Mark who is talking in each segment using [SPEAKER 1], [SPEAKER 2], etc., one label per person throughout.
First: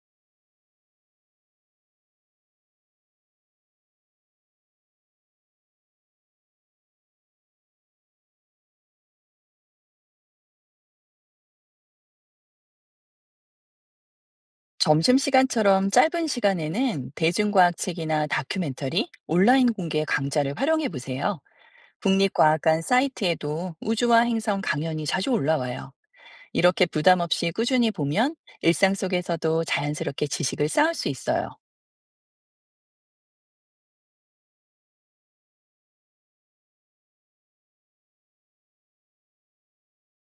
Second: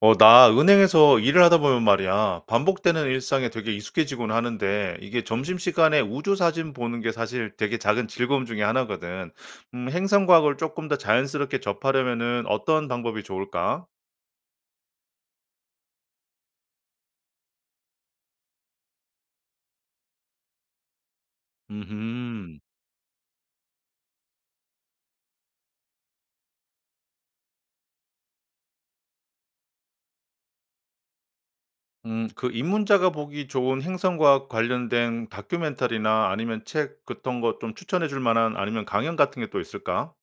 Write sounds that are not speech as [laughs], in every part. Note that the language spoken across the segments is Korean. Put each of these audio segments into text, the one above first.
[SPEAKER 1] 나 은행에서 일을 하다 보면 말이야, 반복되는 일상에 되게 익숙해지곤 하는데, 이게 점심시간에 우주 사진 보는 게 사실 되게 작은 즐거움 중에 하나거든. 행성과학을 조금 더 자연스럽게 접하려면은 어떤 방법이 좋을까?
[SPEAKER 2] 점심시간처럼 짧은 시간에는 대중과학 책이나 다큐멘터리, 온라인 공개 강좌를 활용해 보세요.
[SPEAKER 1] 음,
[SPEAKER 2] 국립과학관 사이트에도 우주와 행성 강연이 자주 올라와요. 이렇게 부담 없이 꾸준히 보면 일상 속에서도 자연스럽게 지식을 쌓을 수 있어요.
[SPEAKER 1] 그 입문자가 보기 좋은 행성과학 관련된 다큐멘터리나 아니면 책 같은 거 좀 추천해 줄 만한 아니면 강연 같은 게 또 있을까?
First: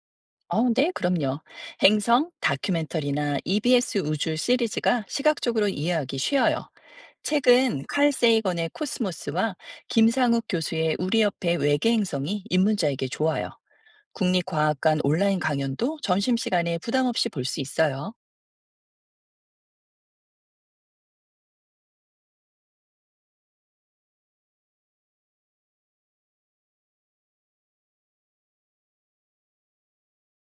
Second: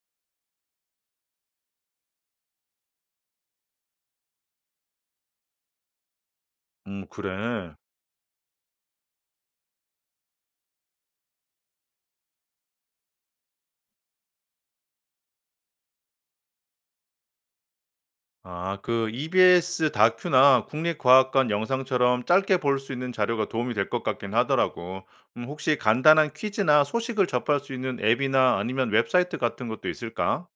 [SPEAKER 2] 네, 그럼요. 행성, 다큐멘터리나 EBS 우주 시리즈가 시각적으로 이해하기 쉬워요.
[SPEAKER 1] 그래.
[SPEAKER 2] 책은 칼 세이건의 코스모스와 김상욱 교수의 우리 옆에 외계 행성이 입문자에게 좋아요. 국립과학관 온라인 강연도 점심시간에 부담 없이 볼 수 있어요.
[SPEAKER 1] 아, 그 EBS 다큐나 국립과학관 영상처럼 짧게 볼 수 있는 자료가 도움이 될 것 같긴 하더라고. 혹시 간단한 퀴즈나 소식을 접할 수 있는 앱이나 아니면 웹사이트 같은 것도 있을까?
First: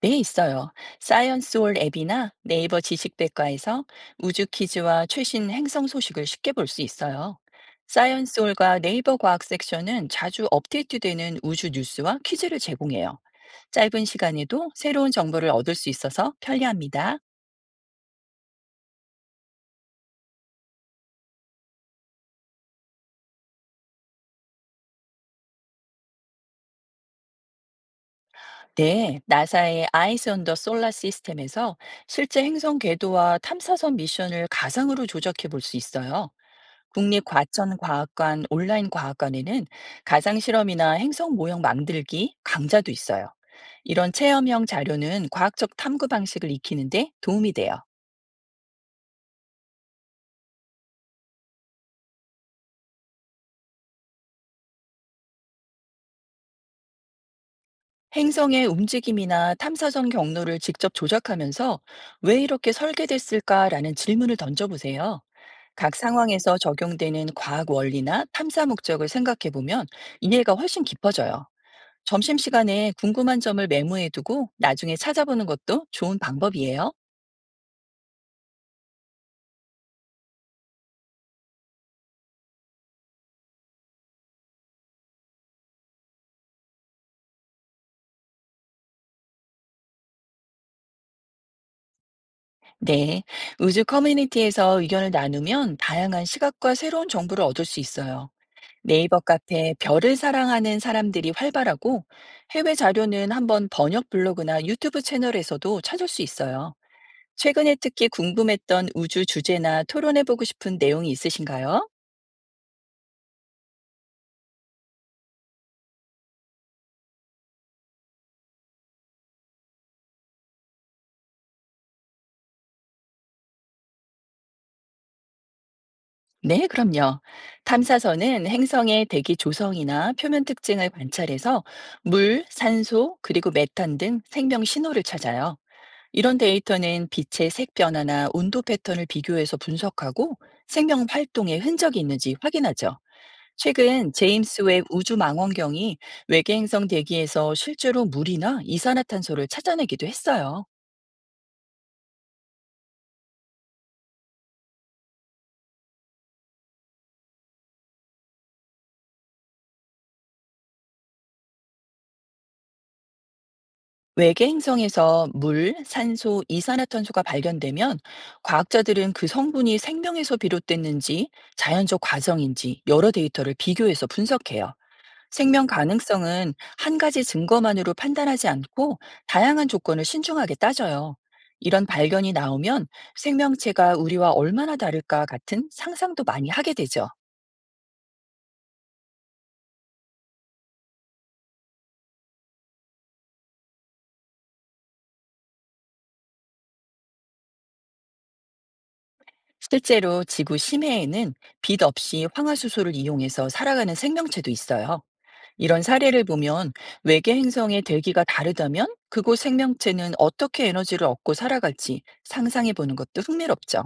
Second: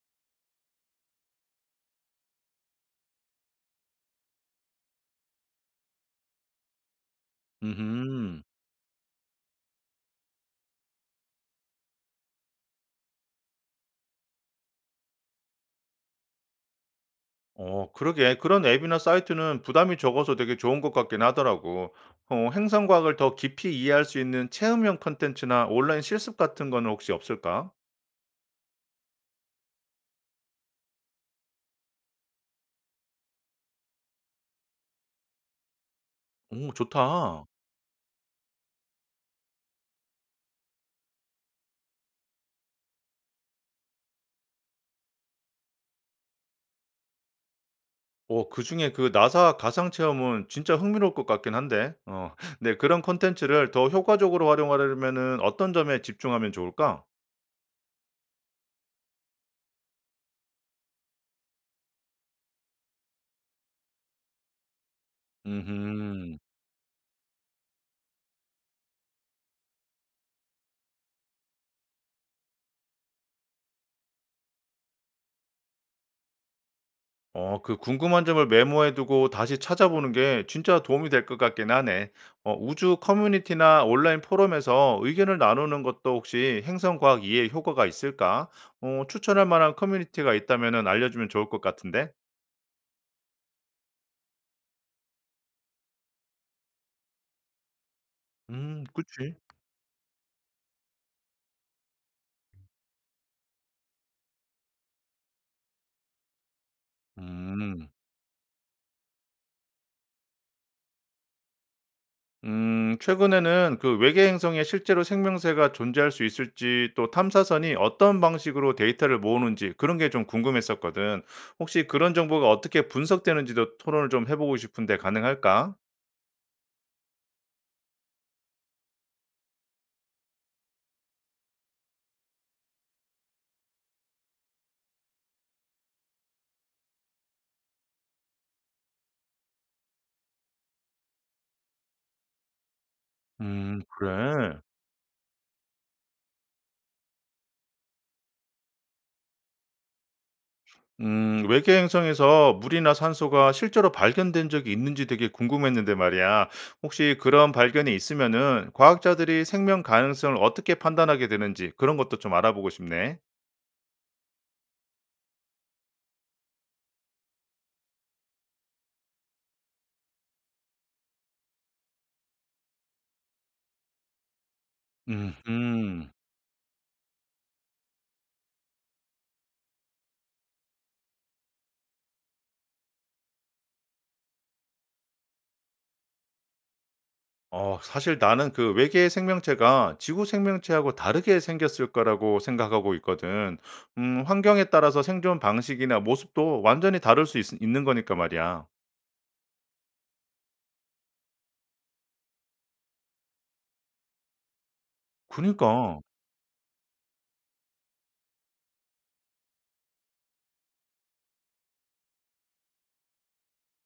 [SPEAKER 2] 네, 있어요. 사이언스홀 앱이나 네이버 지식백과에서 우주 퀴즈와 최신 행성 소식을 쉽게 볼 수 있어요.
[SPEAKER 1] 음.
[SPEAKER 2] 사이언스홀과 네이버 과학 섹션은 자주 업데이트되는 우주 뉴스와 퀴즈를 제공해요. 짧은 시간에도 새로운 정보를 얻을 수 있어서 편리합니다.
[SPEAKER 1] 어, 그러게. 그런 앱이나 사이트는 부담이 적어서 되게 좋은 것 같긴 하더라고. 행성과학을 더 깊이 이해할 수 있는 체험형 컨텐츠나 온라인 실습 같은 거는 혹시 없을까?
[SPEAKER 2] 네, 나사의 아이스 언더 솔라 시스템에서 실제 행성 궤도와 탐사선 미션을 가상으로 조작해 볼 수 있어요.
[SPEAKER 1] 오, 좋다.
[SPEAKER 2] 국립과천과학관 온라인 과학관에는 가상실험이나 행성 모형 만들기 강좌도 있어요. 이런 체험형 자료는 과학적 탐구 방식을 익히는데 도움이 돼요.
[SPEAKER 1] 그중에 그 나사 가상 체험은 진짜 흥미로울 것 같긴 한데. [laughs] 네, 그런 콘텐츠를 더 효과적으로 활용하려면은 어떤 점에 집중하면 좋을까?
[SPEAKER 2] 행성의 움직임이나 탐사선 경로를 직접 조작하면서 왜 이렇게 설계됐을까라는 질문을 던져보세요. 각
[SPEAKER 1] 음
[SPEAKER 2] 상황에서 적용되는 과학 원리나 탐사 목적을 생각해 보면 이해가 훨씬 깊어져요. 점심시간에 궁금한 점을 메모해 두고 나중에 찾아보는 것도 좋은 방법이에요.
[SPEAKER 1] 그 궁금한 점을 메모해 두고 다시 찾아보는 게 진짜 도움이 될 것 같긴 하네. 우주 커뮤니티나 온라인 포럼에서 의견을 나누는 것도 혹시 행성과학 이해 효과가 있을까? 추천할 만한 커뮤니티가 있다면 알려주면 좋을 것 같은데.
[SPEAKER 2] 네, 우주 커뮤니티에서 의견을 나누면 다양한 시각과 새로운 정보를 얻을 수 있어요. 네이버
[SPEAKER 1] 그치.
[SPEAKER 2] 카페 별을 사랑하는 사람들이 활발하고 해외 자료는 한번 번역 블로그나 유튜브 채널에서도 찾을 수 있어요. 최근에
[SPEAKER 1] 음.
[SPEAKER 2] 특히 궁금했던 우주 주제나 토론해보고 싶은 내용이 있으신가요?
[SPEAKER 1] 최근에는 그 외계 행성에 실제로 생명체가 존재할 수 있을지 또 탐사선이 어떤 방식으로 데이터를 모으는지 그런 게 좀 궁금했었거든. 혹시 그런 정보가 어떻게 분석되는지도 토론을 좀 해보고 싶은데 가능할까?
[SPEAKER 2] 네, 그럼요. 탐사선은 행성의 대기 조성이나 표면 특징을 관찰해서 물, 산소, 그리고 메탄 등 생명 신호를 찾아요. 이런 데이터는 빛의 색 변화나 온도 패턴을 비교해서 분석하고 생명 활동의 흔적이 있는지 확인하죠. 최근
[SPEAKER 1] 그래.
[SPEAKER 2] 제임스 웹 우주 망원경이 외계 행성 대기에서 실제로 물이나 이산화탄소를 찾아내기도 했어요.
[SPEAKER 1] 외계 행성에서 물이나 산소가 실제로 발견된 적이 있는지 되게 궁금했는데 말이야. 혹시 그런 발견이 있으면은 과학자들이 생명 가능성을 어떻게 판단하게 되는지 그런 것도 좀 알아보고 싶네.
[SPEAKER 2] 외계 행성에서 물, 산소, 이산화탄소가 발견되면 과학자들은 그 성분이 생명에서 비롯됐는지 자연적 과정인지 여러 데이터를 비교해서 분석해요.
[SPEAKER 1] 음,
[SPEAKER 2] 생명
[SPEAKER 1] 음.
[SPEAKER 2] 가능성은 한 가지 증거만으로 판단하지 않고 다양한 조건을 신중하게 따져요. 이런 발견이 나오면 생명체가 우리와 얼마나 다를까 같은 상상도 많이 하게 되죠.
[SPEAKER 1] 사실 나는 그 '외계의 생명체가 지구 생명체하고 다르게 생겼을 거라.'고 생각하고 있거든. 환경에 따라서 생존 방식이나 모습도 완전히 다를 수있 있는 거니까 말이야.
[SPEAKER 2] 실제로 지구 심해에는 빛 없이 황화수소를 이용해서 살아가는 생명체도 있어요. 이런
[SPEAKER 1] 그니까.
[SPEAKER 2] 사례를 보면 외계 행성의 대기가 다르다면 그곳 생명체는 어떻게 에너지를 얻고 살아갈지 상상해 보는 것도 흥미롭죠.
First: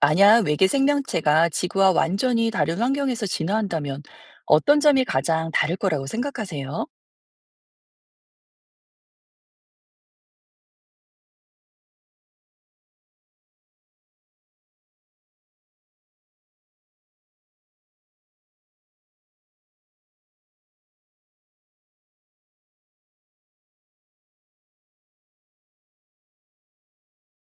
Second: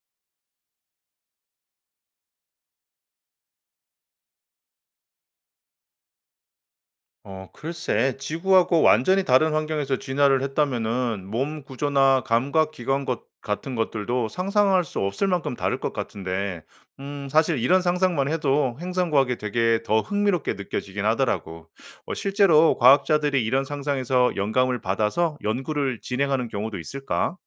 [SPEAKER 2] 만약 외계 생명체가 지구와 완전히 다른 환경에서 진화한다면 어떤 점이 가장 다를 거라고 생각하세요?
[SPEAKER 1] 어, 글쎄, 지구하고 완전히 다른 환경에서 진화를 했다면은 몸 구조나 감각 기관 것, 같은 것들도 상상할 수 없을 만큼 다를 것 같은데, 사실 이런 상상만 해도 행성과학이 되게 더 흥미롭게 느껴지긴 하더라고. 실제로 과학자들이 이런 상상에서 영감을 받아서 연구를 진행하는 경우도 있을까?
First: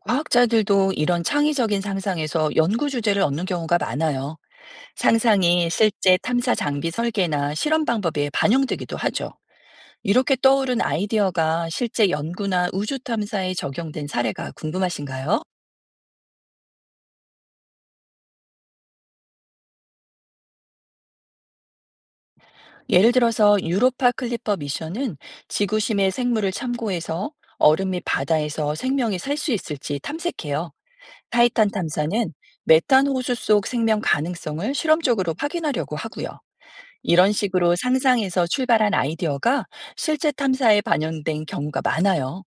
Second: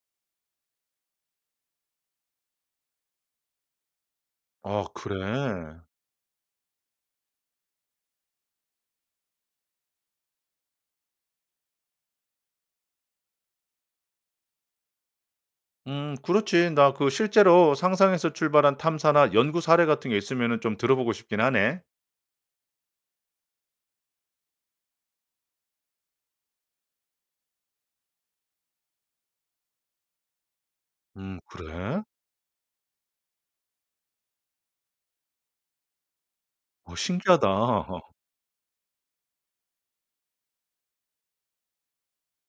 [SPEAKER 2] 과학자들도 이런 창의적인 상상에서 연구 주제를 얻는 경우가 많아요.
[SPEAKER 1] 아,
[SPEAKER 2] 상상이
[SPEAKER 1] 그래.
[SPEAKER 2] 실제 탐사 장비 설계나 실험 방법에 반영되기도 하죠. 이렇게 떠오른 아이디어가 실제 연구나 우주 탐사에 적용된 사례가 궁금하신가요?
[SPEAKER 1] 그렇지. 나 그 실제로 상상에서 출발한 탐사나 연구 사례 같은 게 있으면은 좀 들어보고 싶긴 하네.
[SPEAKER 2] 예를 들어서 유로파 클리퍼 미션은 지구심의 생물을 참고해서 얼음 및 바다에서 생명이 살 수 있을지 탐색해요. 타이탄
[SPEAKER 1] 그래?
[SPEAKER 2] 탐사는 메탄 호수 속 생명 가능성을 실험적으로 확인하려고 하고요. 이런
[SPEAKER 1] 신기하다.
[SPEAKER 2] 식으로 상상에서 출발한 아이디어가 실제 탐사에 반영된 경우가 많아요.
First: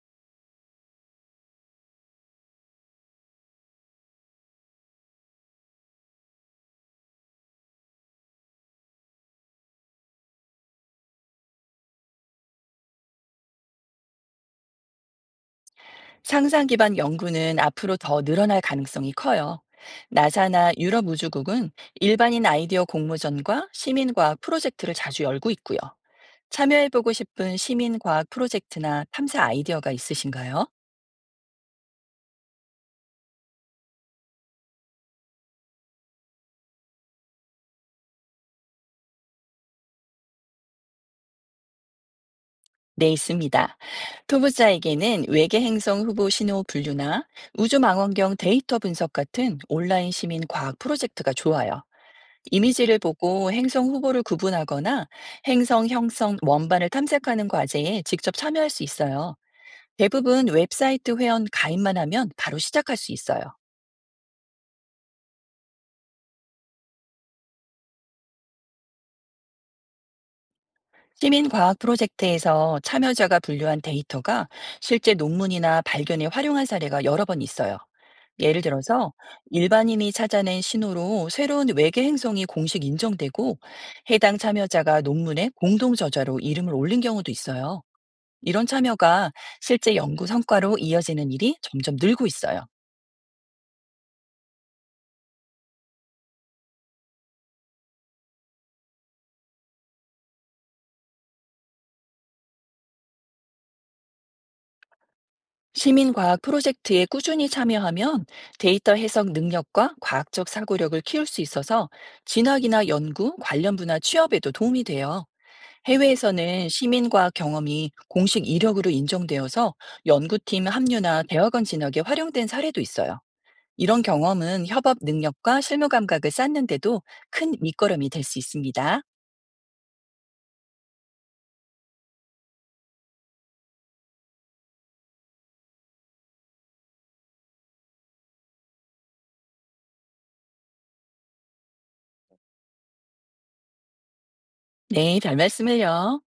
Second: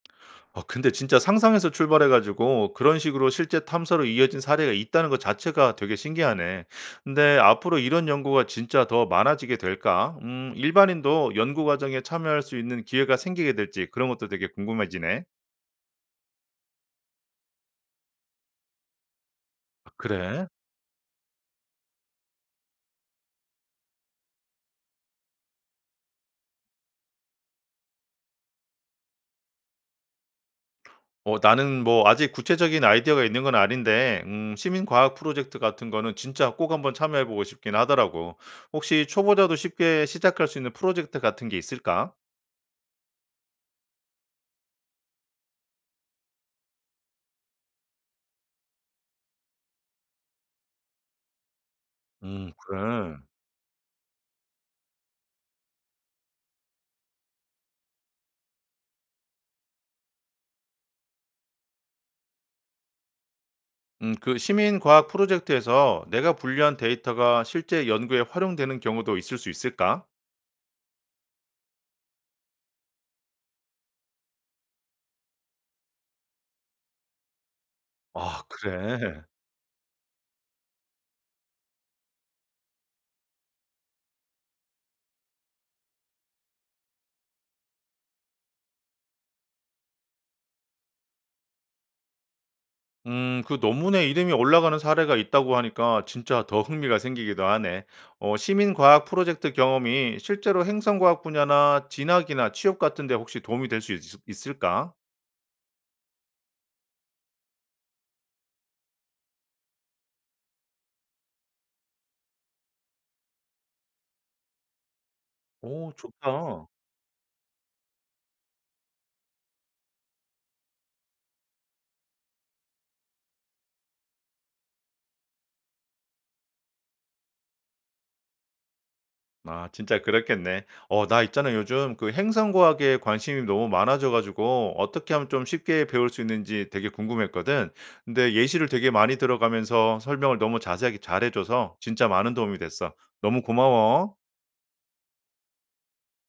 [SPEAKER 1] 아, 근데 진짜 상상에서 출발해 가지고 그런 식으로 실제 탐사로 이어진 사례가 있다는 것 자체가 되게 신기하네. 근데 앞으로 이런 연구가 진짜 더 많아지게 될까? 일반인도 연구 과정에 참여할 수 있는 기회가 생기게 될지 그런 것도 되게 궁금해지네.
[SPEAKER 2] 상상 기반 연구는 앞으로 더 늘어날 가능성이 커요.
[SPEAKER 1] 아, 그래?
[SPEAKER 2] 나사나 유럽 우주국은 일반인 아이디어 공모전과 시민과학 프로젝트를 자주 열고 있고요. 참여해보고 싶은 시민과학 프로젝트나 탐사 아이디어가 있으신가요?
[SPEAKER 1] 나는 뭐 아직 구체적인 아이디어가 있는 건 아닌데 시민 과학 프로젝트 같은 거는 진짜 꼭 한번 참여해 보고 싶긴 하더라고. 혹시 초보자도 쉽게 시작할 수 있는 프로젝트 같은 게 있을까?
[SPEAKER 2] 네, 있습니다. 토부자에게는 외계 행성 후보 신호 분류나 우주망원경 데이터 분석 같은 온라인 시민 과학 프로젝트가 좋아요.
[SPEAKER 1] 음,
[SPEAKER 2] 이미지를
[SPEAKER 1] 그래.
[SPEAKER 2] 보고 행성 후보를 구분하거나 행성 형성 원반을 탐색하는 과제에 직접 참여할 수 있어요. 대부분 웹사이트 회원 가입만 하면 바로 시작할 수 있어요.
[SPEAKER 1] 그 시민 과학 프로젝트에서 내가 분류한 데이터가 실제 연구에 활용되는 경우도 있을 수 있을까?
[SPEAKER 2] 시민과학 프로젝트에서 참여자가 분류한 데이터가 실제 논문이나 발견에 활용한 사례가 여러 번 있어요.
[SPEAKER 1] 아,
[SPEAKER 2] 예를 들어서
[SPEAKER 1] 그래.
[SPEAKER 2] 일반인이 찾아낸 신호로 새로운 외계 행성이 공식 인정되고 해당 참여자가 논문에 공동 저자로 이름을 올린 경우도 있어요. 이런 참여가 실제 연구 성과로 이어지는 일이 점점 늘고 있어요.
[SPEAKER 1] 그 논문에 이름이 올라가는 사례가 있다고 하니까 진짜 더 흥미가 생기기도 하네. 시민 과학 프로젝트 경험이 실제로 행성 과학 분야나 진학이나 취업 같은 데 혹시 도움이 될 수 있을까?
[SPEAKER 2] 시민과학 프로젝트에 꾸준히 참여하면 데이터 해석 능력과 과학적 사고력을 키울 수 있어서 진학이나 연구, 관련 분야 취업에도 도움이 돼요.
[SPEAKER 1] 오, 좋다.
[SPEAKER 2] 해외에서는 시민과학 경험이 공식 이력으로 인정되어서 연구팀 합류나 대학원 진학에 활용된 사례도 있어요. 이런 경험은 협업 능력과 실무 감각을 쌓는데도 큰 밑거름이 될 수 있습니다.
[SPEAKER 1] 아, 진짜 그렇겠네. 나 있잖아 요즘 그 행성 과학에 관심이 너무 많아져 가지고 어떻게 하면 좀 쉽게 배울 수 있는지 되게 궁금했거든. 근데 예시를 되게 많이 들어가면서 설명을 너무 자세하게 잘해 줘서 진짜 많은 도움이 됐어. 너무 고마워.
[SPEAKER 2] 네, 별 말씀을요.